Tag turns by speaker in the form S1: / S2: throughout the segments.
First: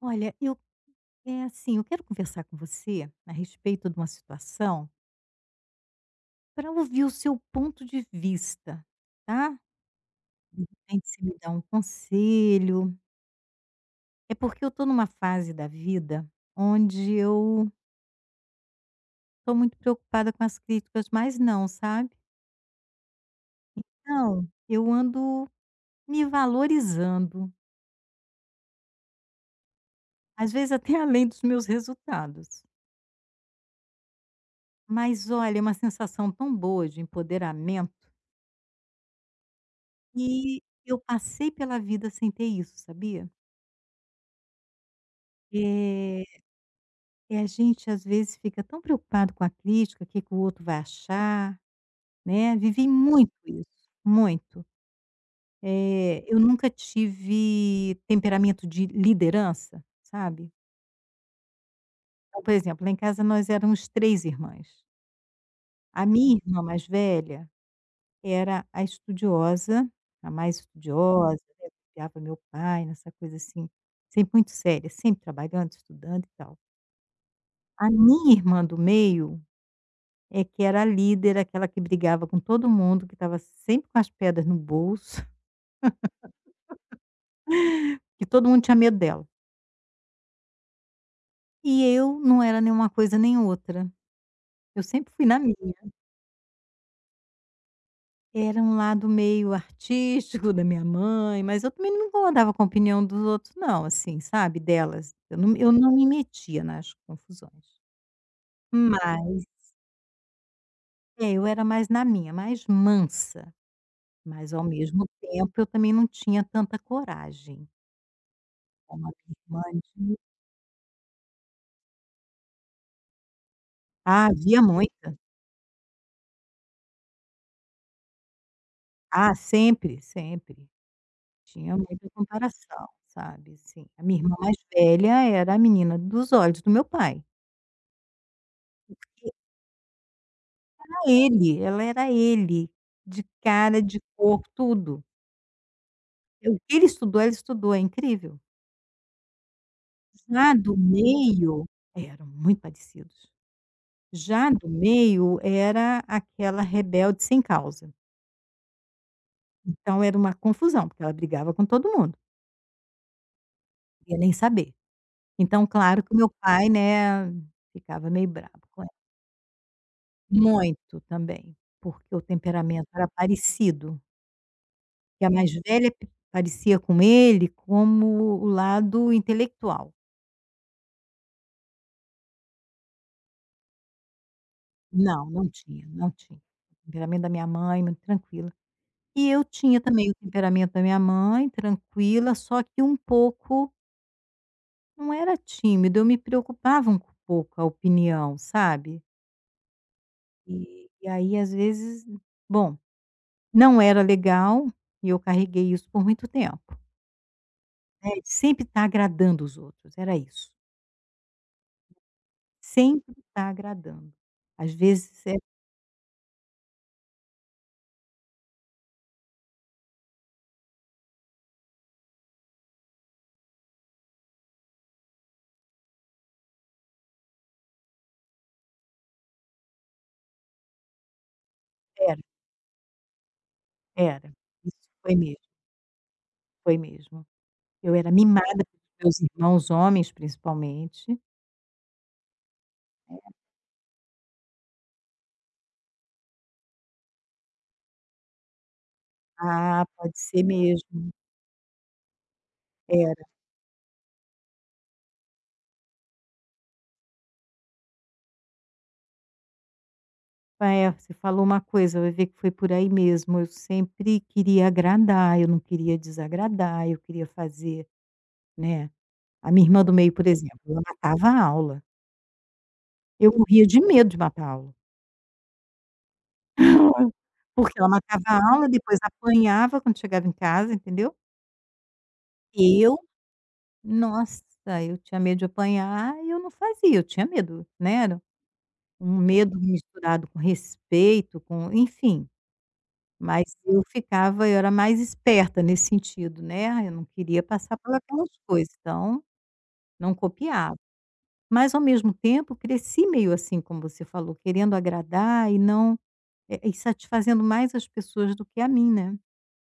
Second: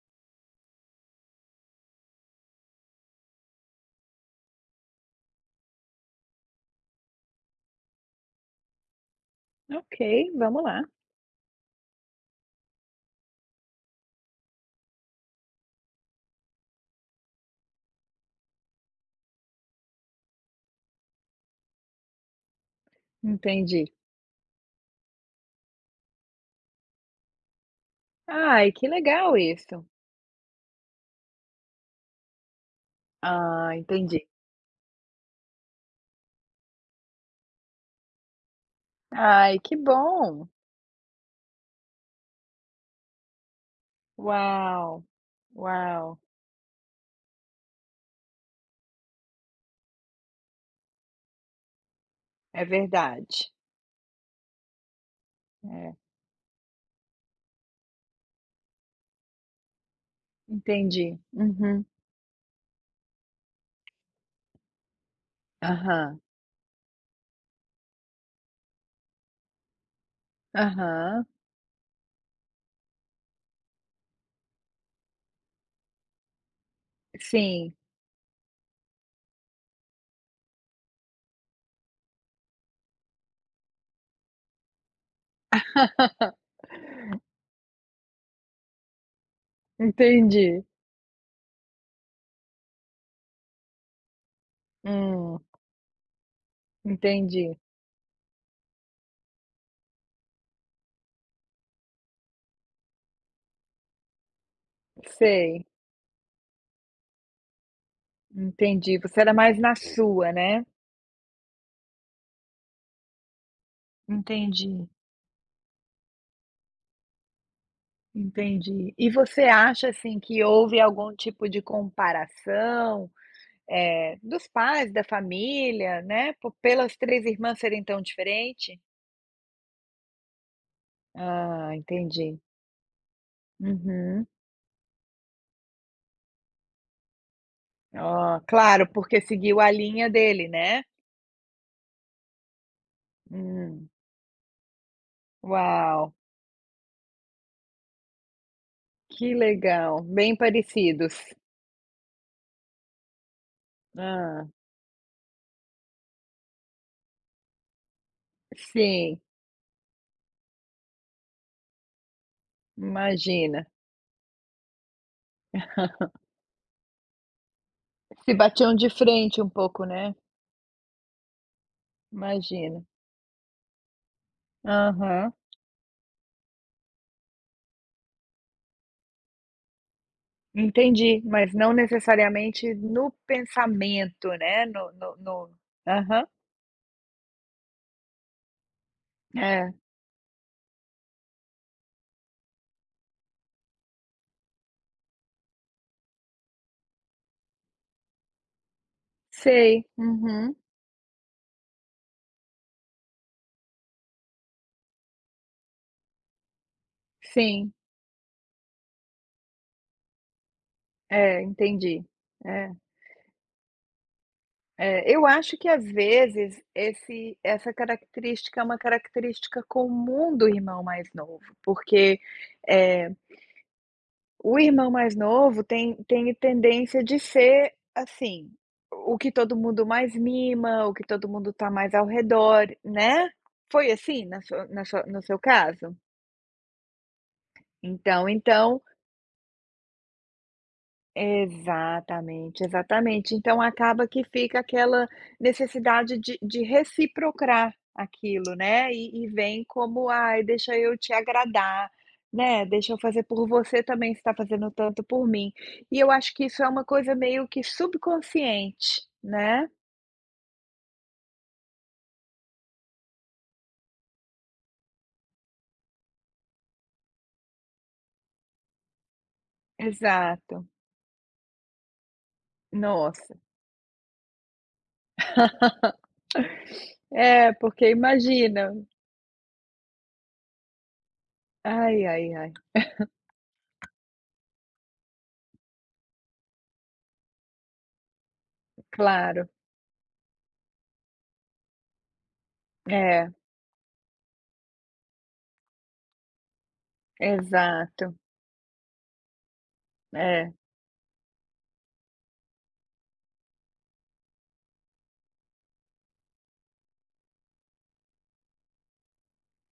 S1: Olha, eu é assim, eu quero conversar com você a respeito de uma situação para ouvir o seu ponto de vista, tá?
S2: Ok, vamos
S1: De
S2: lá.
S1: repente você me dá um conselho. É porque eu estou numa fase da vida onde eu estou muito preocupada com as críticas, mas não, sabe?
S2: Entendi.
S1: Não, eu ando me valorizando,
S2: Ai, que legal isso.
S1: às vezes até além dos meus resultados.
S2: Ah, entendi.
S1: Mas olha, é uma sensação tão boa de empoderamento
S2: Ai, que bom.
S1: e eu passei pela vida sem ter isso, sabia?
S2: Uau, uau.
S1: É. E a gente às vezes fica tão preocupado com a crítica, o que que o outro vai achar, né,
S2: É
S1: vivi muito
S2: verdade.
S1: isso, muito.
S2: É,
S1: Eu nunca tive temperamento de liderança, sabe.
S2: entendi. Uhum.
S1: Então, por exemplo, lá em casa nós éramos 3 irmãs. A
S2: Aham,
S1: minha irmã mais velha era a estudiosa, a mais
S2: aham.
S1: estudiosa, né, copiava meu pai nessa coisa assim, sempre muito séria, sempre trabalhando, estudando e tal.
S2: Sim.
S1: A minha irmã do meio é que era a líder, aquela que brigava com todo mundo, que estava sempre com as pedras no bolso, que todo mundo tinha medo dela.
S2: Entendi.
S1: E eu não era nenhuma coisa nem outra. Eu sempre fui
S2: Hum,
S1: na minha.
S2: entendi.
S1: Era um lado meio artístico da minha mãe, mas eu também não me incomodava com a opinião dos outros, não, assim, sabe? Delas. Eu não,
S2: Sei,
S1: eu não me metia nas confusões.
S2: entendi. Você era
S1: Mas
S2: mais na sua, né?
S1: é, eu era mais na minha, mais mansa. Mas ao
S2: Entendi,
S1: mesmo tempo eu também não tinha tanta coragem.
S2: entendi.
S1: Como
S2: E
S1: a minha
S2: você
S1: irmã
S2: acha
S1: de.
S2: assim que houve algum tipo de comparação?
S1: Ah,
S2: Dos
S1: havia
S2: pais, da
S1: muita.
S2: família, né? Por pelas 3 irmãs serem tão diferente?
S1: Ah, sempre, sempre.
S2: Ah,
S1: Tinha muita
S2: entendi.
S1: comparação, sabe. Sim. A minha
S2: Uhum.
S1: irmã mais velha era a menina dos olhos do meu pai.
S2: Ah, claro, porque
S1: era
S2: seguiu a linha dele, né?
S1: Ela era ele, de cara,
S2: Hum.
S1: de cor, tudo.
S2: Uau,
S1: É o que ele estudou, ela estudou, é incrível.
S2: que legal, bem
S1: Já do
S2: parecidos.
S1: meio eram muito parecidos.
S2: Hã.
S1: Já do meio era aquela rebelde sem causa.
S2: Sim,
S1: Então era uma confusão, porque ela brigava com todo mundo,
S2: imagina.
S1: não queria nem saber. Então claro que o meu pai, né, ficava meio
S2: Se
S1: bravo
S2: batiam
S1: com
S2: de
S1: ela.
S2: frente um pouco, né?
S1: Muito também, porque o
S2: Imagina.
S1: temperamento era parecido, que a
S2: Aham,
S1: mais velha p parecia com ele como o lado intelectual.
S2: entendi, mas não necessariamente no pensamento, né, no no
S1: Não, não
S2: no
S1: tinha, não
S2: aham.
S1: tinha. O temperamento da minha mãe, muito tranquila. E eu
S2: É,
S1: tinha também o temperamento da minha mãe, tranquila, só que um pouco, não era tímido, eu me preocupava um pouco com a opinião, sabe.
S2: sei. Uhum.
S1: E aí, às vezes bom, não era legal e eu carreguei isso por muito tempo.
S2: Sim,
S1: É, de sempre estar agradando os outros, era isso.
S2: é, entendi. É,
S1: Sempre estar agradando. Às
S2: é, eu
S1: vezes
S2: acho que às vezes esse essa característica é uma característica comum do irmão mais novo, porque, eh, o irmão mais novo tem tendência de ser, assim, o que todo mundo mais mima, o que todo mundo tá mais ao
S1: era,
S2: redor, né. Foi assim
S1: era.
S2: na sua
S1: Isso
S2: na sua
S1: foi
S2: no seu
S1: mesmo,
S2: caso?
S1: foi mesmo. Eu era
S2: Então
S1: mimada
S2: então
S1: pelos meus irmãos homens, principalmente.
S2: Exatamente, exatamente. Então acaba que fica aquela necessidade de reciprocar aquilo, né, e vem
S1: Ah,
S2: como:
S1: pode ser
S2: "Ai, deixa eu
S1: mesmo,
S2: te agradar, né, deixa eu fazer
S1: era.
S2: por você também, você está fazendo tanto por mim". E eu acho que isso é uma coisa meio que subconsciente, né.
S1: Ah, é, você falou uma coisa, vai ver que foi por aí mesmo. Eu sempre queria agradar, eu não queria desagradar, eu queria fazer, né. A minha irmã do meio, por exemplo,
S2: Exato.
S1: ela matava a aula. Eu
S2: Nossa.
S1: morria de medo de matar a aula.
S2: É,
S1: Porque ela
S2: porque
S1: matava a aula,
S2: imagina.
S1: depois apanhava quando chegava em casa, entendeu.
S2: Ai, ai, ai.
S1: Eu, Nossa, eu tinha medo de apanhar e eu não fazia, eu tinha medo, né, era um
S2: Claro.
S1: medo misturado com respeito, com enfim,
S2: É,
S1: mas eu era mais esperta nesse sentido, né, eu não queria passar por
S2: exato.
S1: aquelas coisas, então não
S2: É.
S1: copiava. Mas ao mesmo tempo cresci meio assim como você falou, querendo agradar e não, e satisfazendo mais as pessoas do que a mim, né.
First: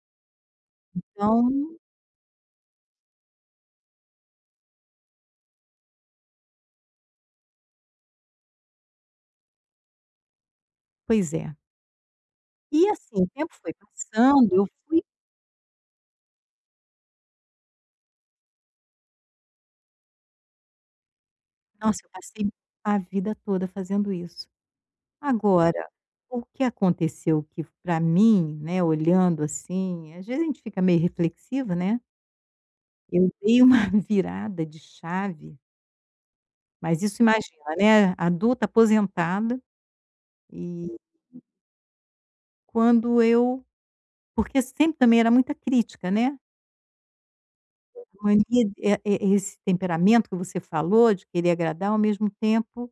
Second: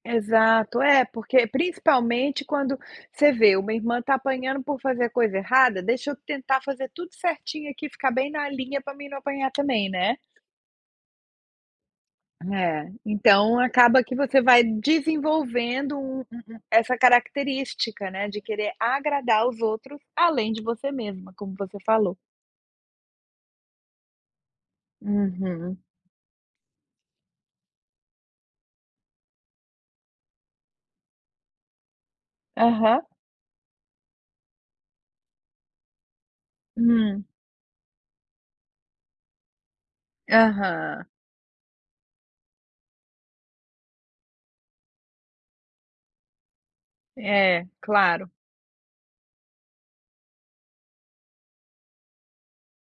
S2: Exato. É, porque
S1: Então
S2: principalmente quando você vê, uma irmã tá apanhando por fazer coisa errada, deixa eu tentar fazer tudo certinho aqui, ficar bem na linha para mim não apanhar também, né.
S1: pois é. E
S2: É,
S1: assim, o tempo
S2: então
S1: foi
S2: acaba que você
S1: passando,
S2: vai
S1: eu fui
S2: desenvolvendo um um um essa característica, né, de querer agradar os outros, além de você mesma, como você
S1: nossa, eu
S2: falou.
S1: passei a vida toda fazendo isso.
S2: Uhum.
S1: Agora, o que aconteceu que para mim, né, olhando assim, às vezes a gente fica meio reflexiva, né,
S2: Aham.
S1: eu dei uma virada de chave, mas isso
S2: Hum.
S1: imagina, né, adulta, aposentada, e
S2: Aham.
S1: quando eu porque sempre também era muita crítica, né,
S2: É, claro.
S1: mania, esse temperamento que você falou de querer agradar ao mesmo tempo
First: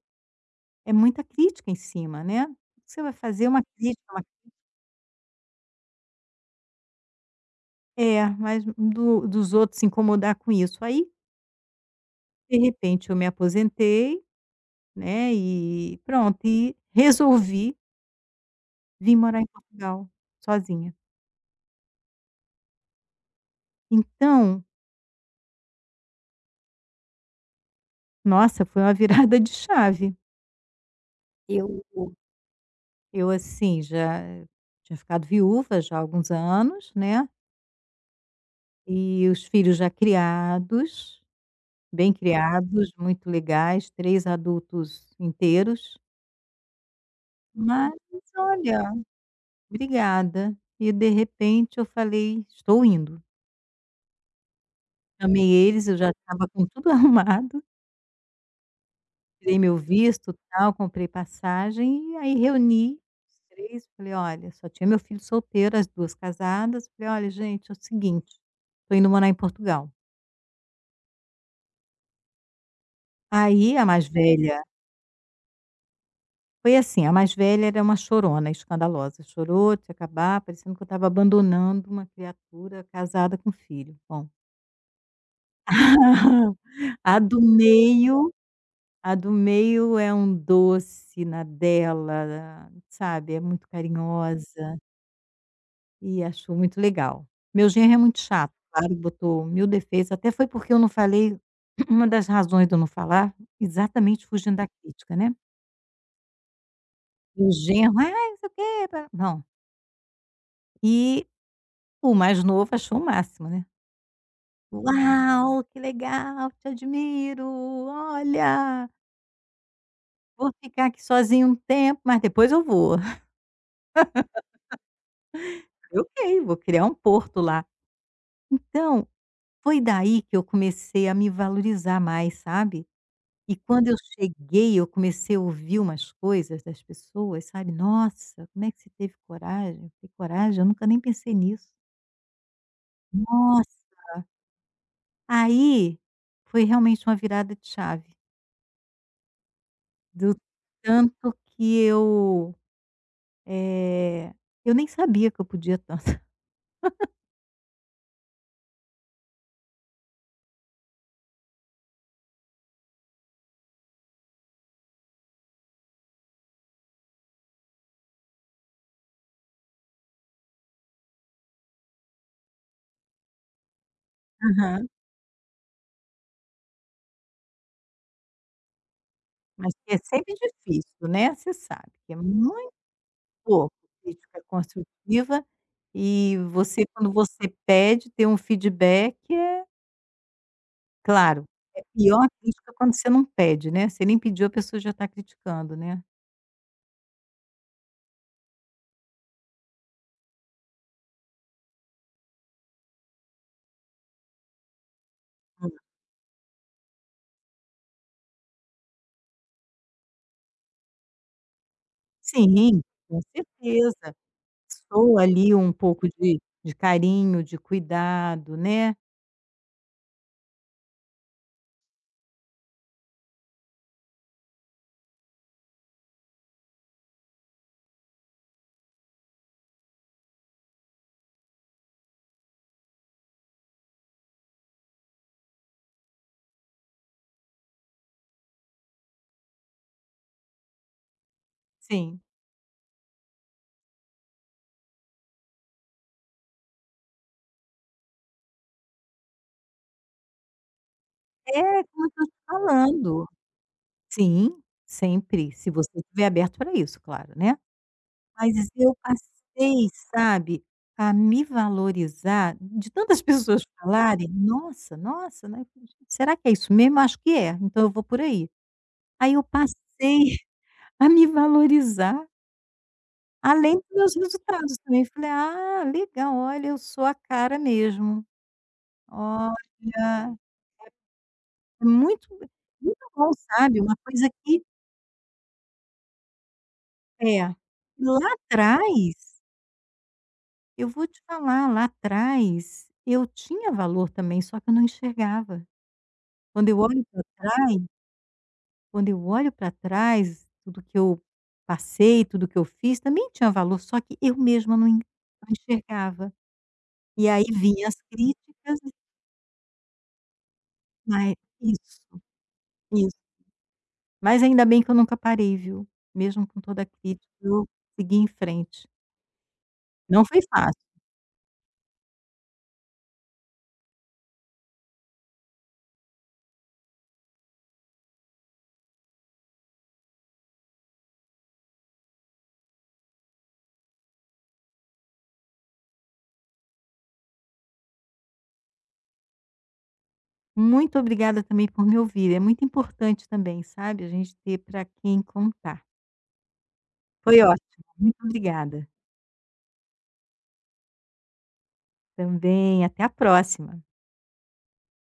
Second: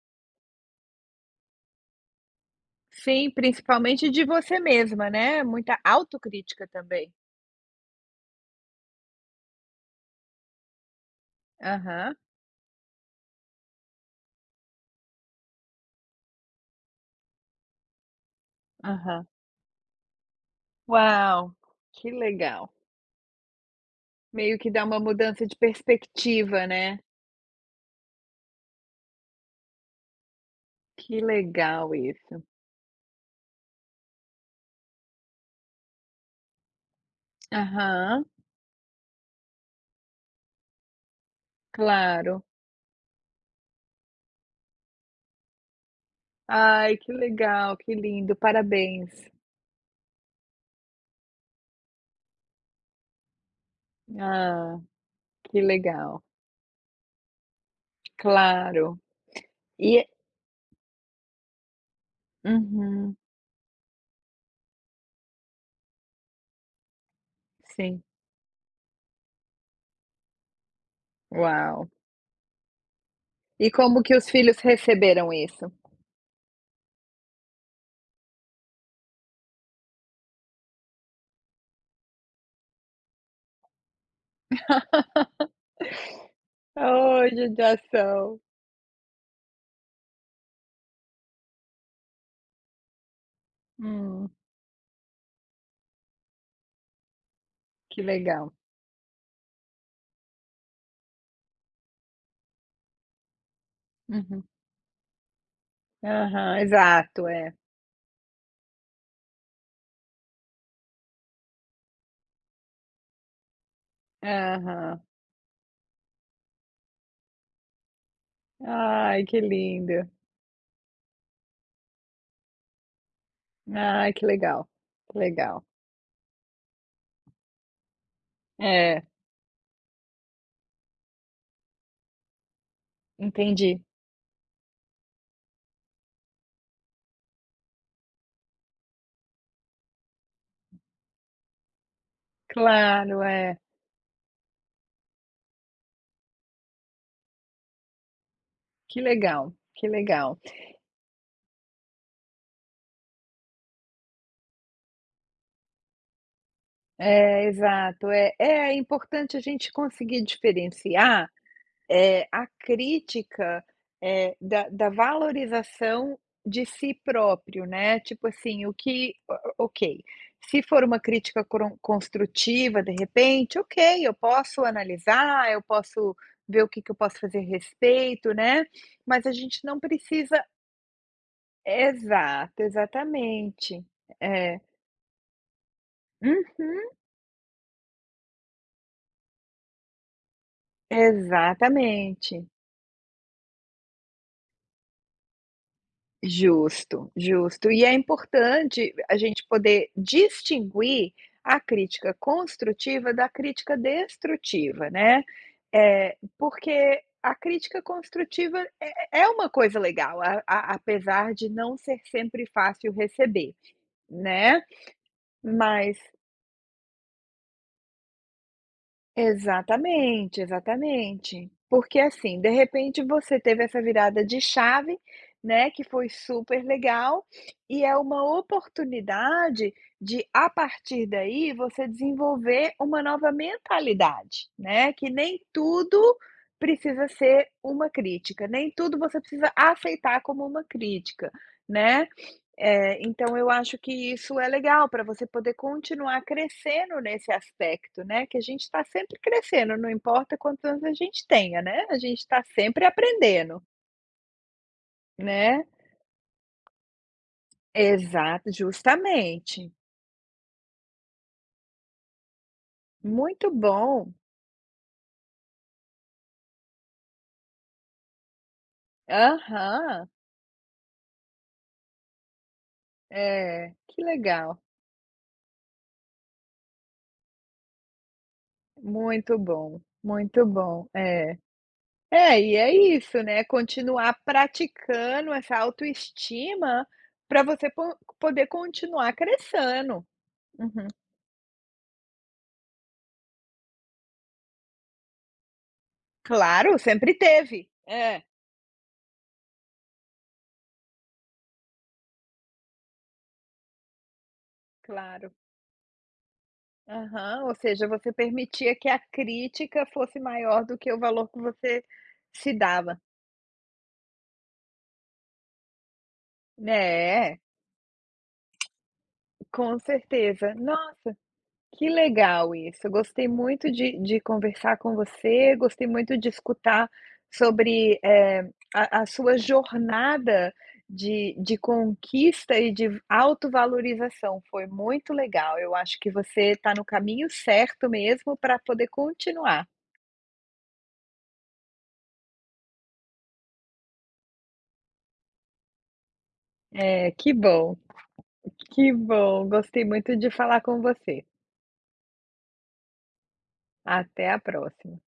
S1: é muita crítica em cima, né. Você vai
S2: Sim,
S1: fazer uma crítica,
S2: principalmente de você mesma, né, muita autocrítica também.
S1: mas do dos outros se incomodar com isso. Aí,
S2: Aham,
S1: de repente, eu me aposentei, né, e pronto, e resolvi vim
S2: aham.
S1: morar em Portugal, sozinha.
S2: Uau, que legal. Meio
S1: Então,
S2: que dá uma mudança de perspectiva, né.
S1: nossa, foi uma virada de chave.
S2: Que
S1: Eu
S2: legal isso.
S1: eu, assim, já tinha ficado viúva já há alguns anos, né,
S2: Aham,
S1: e os filhos já criados, bem
S2: claro.
S1: criados, muito legais, 3 adultos inteiros.
S2: Ai, que legal,
S1: Mas
S2: que lindo,
S1: olha,
S2: parabéns.
S1: obrigada. E de repente eu falei: "Estou indo".
S2: Ah,
S1: Chamei
S2: que
S1: eles, eu já
S2: legal.
S1: estava com tudo arrumado,
S2: Claro.
S1: tirei meu
S2: E
S1: visto, tal, comprei passagem e aí reuni
S2: uhum,
S1: os três, falei: "Olha", só tinha meu filho solteiro, as 2 casadas, falei: "Olha gente, é o
S2: sim.
S1: seguinte, estou indo morar em Portugal".
S2: Uau. E
S1: Aí a
S2: como
S1: mais
S2: que os
S1: velha
S2: filhos receberam isso?
S1: foi assim, a mais velha era uma chorona, escandalosa, chorou de se acabar, parecendo que eu estava abandonando uma criatura casada com filho. Bom. A
S2: Oh,
S1: do meio
S2: judiação.
S1: a do meio é um doce na dela, sabe, é muito
S2: Hum,
S1: carinhosa e acho muito legal. Meu genro é
S2: que
S1: muito
S2: legal.
S1: chato, claro, botou mil defeitos, até foi porque eu não falei uma das razões de eu não falar, exatamente
S2: Uhum.
S1: fugindo da crítica, né.
S2: Aham, exato,
S1: E o
S2: é.
S1: genro: "Ai, não sei o quê, pá". Não. E o mais novo achou o máximo, né.
S2: Aham.
S1: "Uau, que legal, te admiro, olha".
S2: Ai, que lindo.
S1: Vou ficar aqui sozinho um tempo, mas depois eu vou.
S2: Ai, que legal, que legal.
S1: "Ok, vou criar um porto lá".
S2: É,
S1: Então, foi daí que eu comecei a me valorizar mais, sabe. E
S2: entendi.
S1: quando eu cheguei, eu comecei a ouvir umas coisas das pessoas, sabe. "Nossa, como é que você teve coragem?". Eu falei: "Coragem? Eu nunca nem pensei nisso".
S2: Claro, é.
S1: Nossa! Aí, foi realmente uma virada de chave,
S2: Que legal, que
S1: do
S2: legal.
S1: tanto que eh, eu nem sabia que eu podia tanto.
S2: É, exato. É é importante a gente conseguir diferenciar a crítica, da valorização de si próprio, né, tipo assim, o que o ok, se for uma crítica cron construtiva, de repente, ok, eu posso analisar, eu posso ver o que que eu posso fazer a respeito, né, mas a gente
S1: Mas
S2: não
S1: que é sempre
S2: precisa
S1: difícil, né, você sabe que é
S2: exato,
S1: muito pouco
S2: exatamente.
S1: crítica
S2: É.
S1: construtiva e você
S2: Uhum.
S1: quando você pede ter um feedback é claro, é pior a
S2: Exatamente.
S1: crítica quando você não pede, né, você nem pediu a pessoa já está criticando, né.
S2: Justo, justo. E é importante a gente poder distinguir a crítica construtiva da crítica destrutiva, né. É porque a crítica construtiva é uma coisa legal, a apesar de não ser sempre
S1: Sim,
S2: fácil
S1: com
S2: receber,
S1: certeza,
S2: né,
S1: sou ali um
S2: mas
S1: pouco de carinho, de cuidado, né.
S2: Exatamente, exatamente. Porque assim, de repente você teve essa virada de chave, né, que foi super legal, e é uma oportunidade de, a partir daí, você desenvolver uma nova mentalidade, né, que nem tudo precisa ser uma crítica, nem tudo você precisa aceitar como uma crítica, né?
S1: Sim.
S2: É, então eu acho que isso é legal para você poder continuar crescendo nesse aspecto, né, que a gente está sempre crescendo, não importa quantos anos a gente tenha,
S1: É,
S2: né, a
S1: como eu
S2: gente
S1: tô te
S2: está sempre
S1: falando.
S2: aprendendo,
S1: Sim, sempre,
S2: né.
S1: se você estiver aberto para isso, claro, né.
S2: Exato,
S1: Mas eu
S2: justamente.
S1: passei, sabe, a me valorizar, de tantas
S2: Muito
S1: pessoas
S2: bom.
S1: falarem: "Nossa, nossa, né, será que é isso mesmo? Acho que é, então eu vou por aí". Aí eu passei
S2: Aham.
S1: a me valorizar,
S2: É,
S1: além dos
S2: que
S1: meus
S2: legal.
S1: resultados também, falei: "Ah, legal, olha, eu sou a cara mesmo,
S2: Muito bom,
S1: olha".
S2: muito bom. É.
S1: É muito
S2: É, e é
S1: muito
S2: isso,
S1: bom,
S2: né,
S1: sabe, uma
S2: continuar
S1: coisa que
S2: praticando essa autoestima para
S1: é.
S2: você po
S1: Lá
S2: poder continuar
S1: atrás,
S2: crescendo. Uhum.
S1: eu vou te falar, lá atrás eu tinha valor também, só que eu não enxergava. Quando
S2: Claro,
S1: eu olho
S2: sempre
S1: para
S2: teve.
S1: trás
S2: É,
S1: tudo que eu passei, tudo que eu fiz também tinha valor, só que eu mesma não en
S2: claro.
S1: não enxergava. E aí
S2: Aham. Ou seja,
S1: vinha as
S2: você permitia
S1: críticas,
S2: que a crítica fosse maior do que o valor
S1: mas
S2: que você
S1: isso,
S2: se dava.
S1: isso. Mas ainda bem que eu nunca parei, viu. Mesmo com toda a crítica,
S2: É,
S1: eu segui em frente.
S2: com
S1: Não foi
S2: certeza.
S1: fácil.
S2: Nossa, que legal isso. Eu Gostei muito de conversar com você, gostei muito de escutar sobre, a sua jornada de conquista e de autovalorização. Foi muito legal. Eu acho que você está no caminho certo mesmo para poder continuar.
S1: Muito obrigada também por me ouvir, é muito importante também, sabe, a gente ter para quem contar.
S2: É, que
S1: Foi
S2: bom,
S1: ótimo, muito obrigada.
S2: que bom. Gostei muito de falar com você.
S1: Também, até a próxima.
S2: Até a próxima.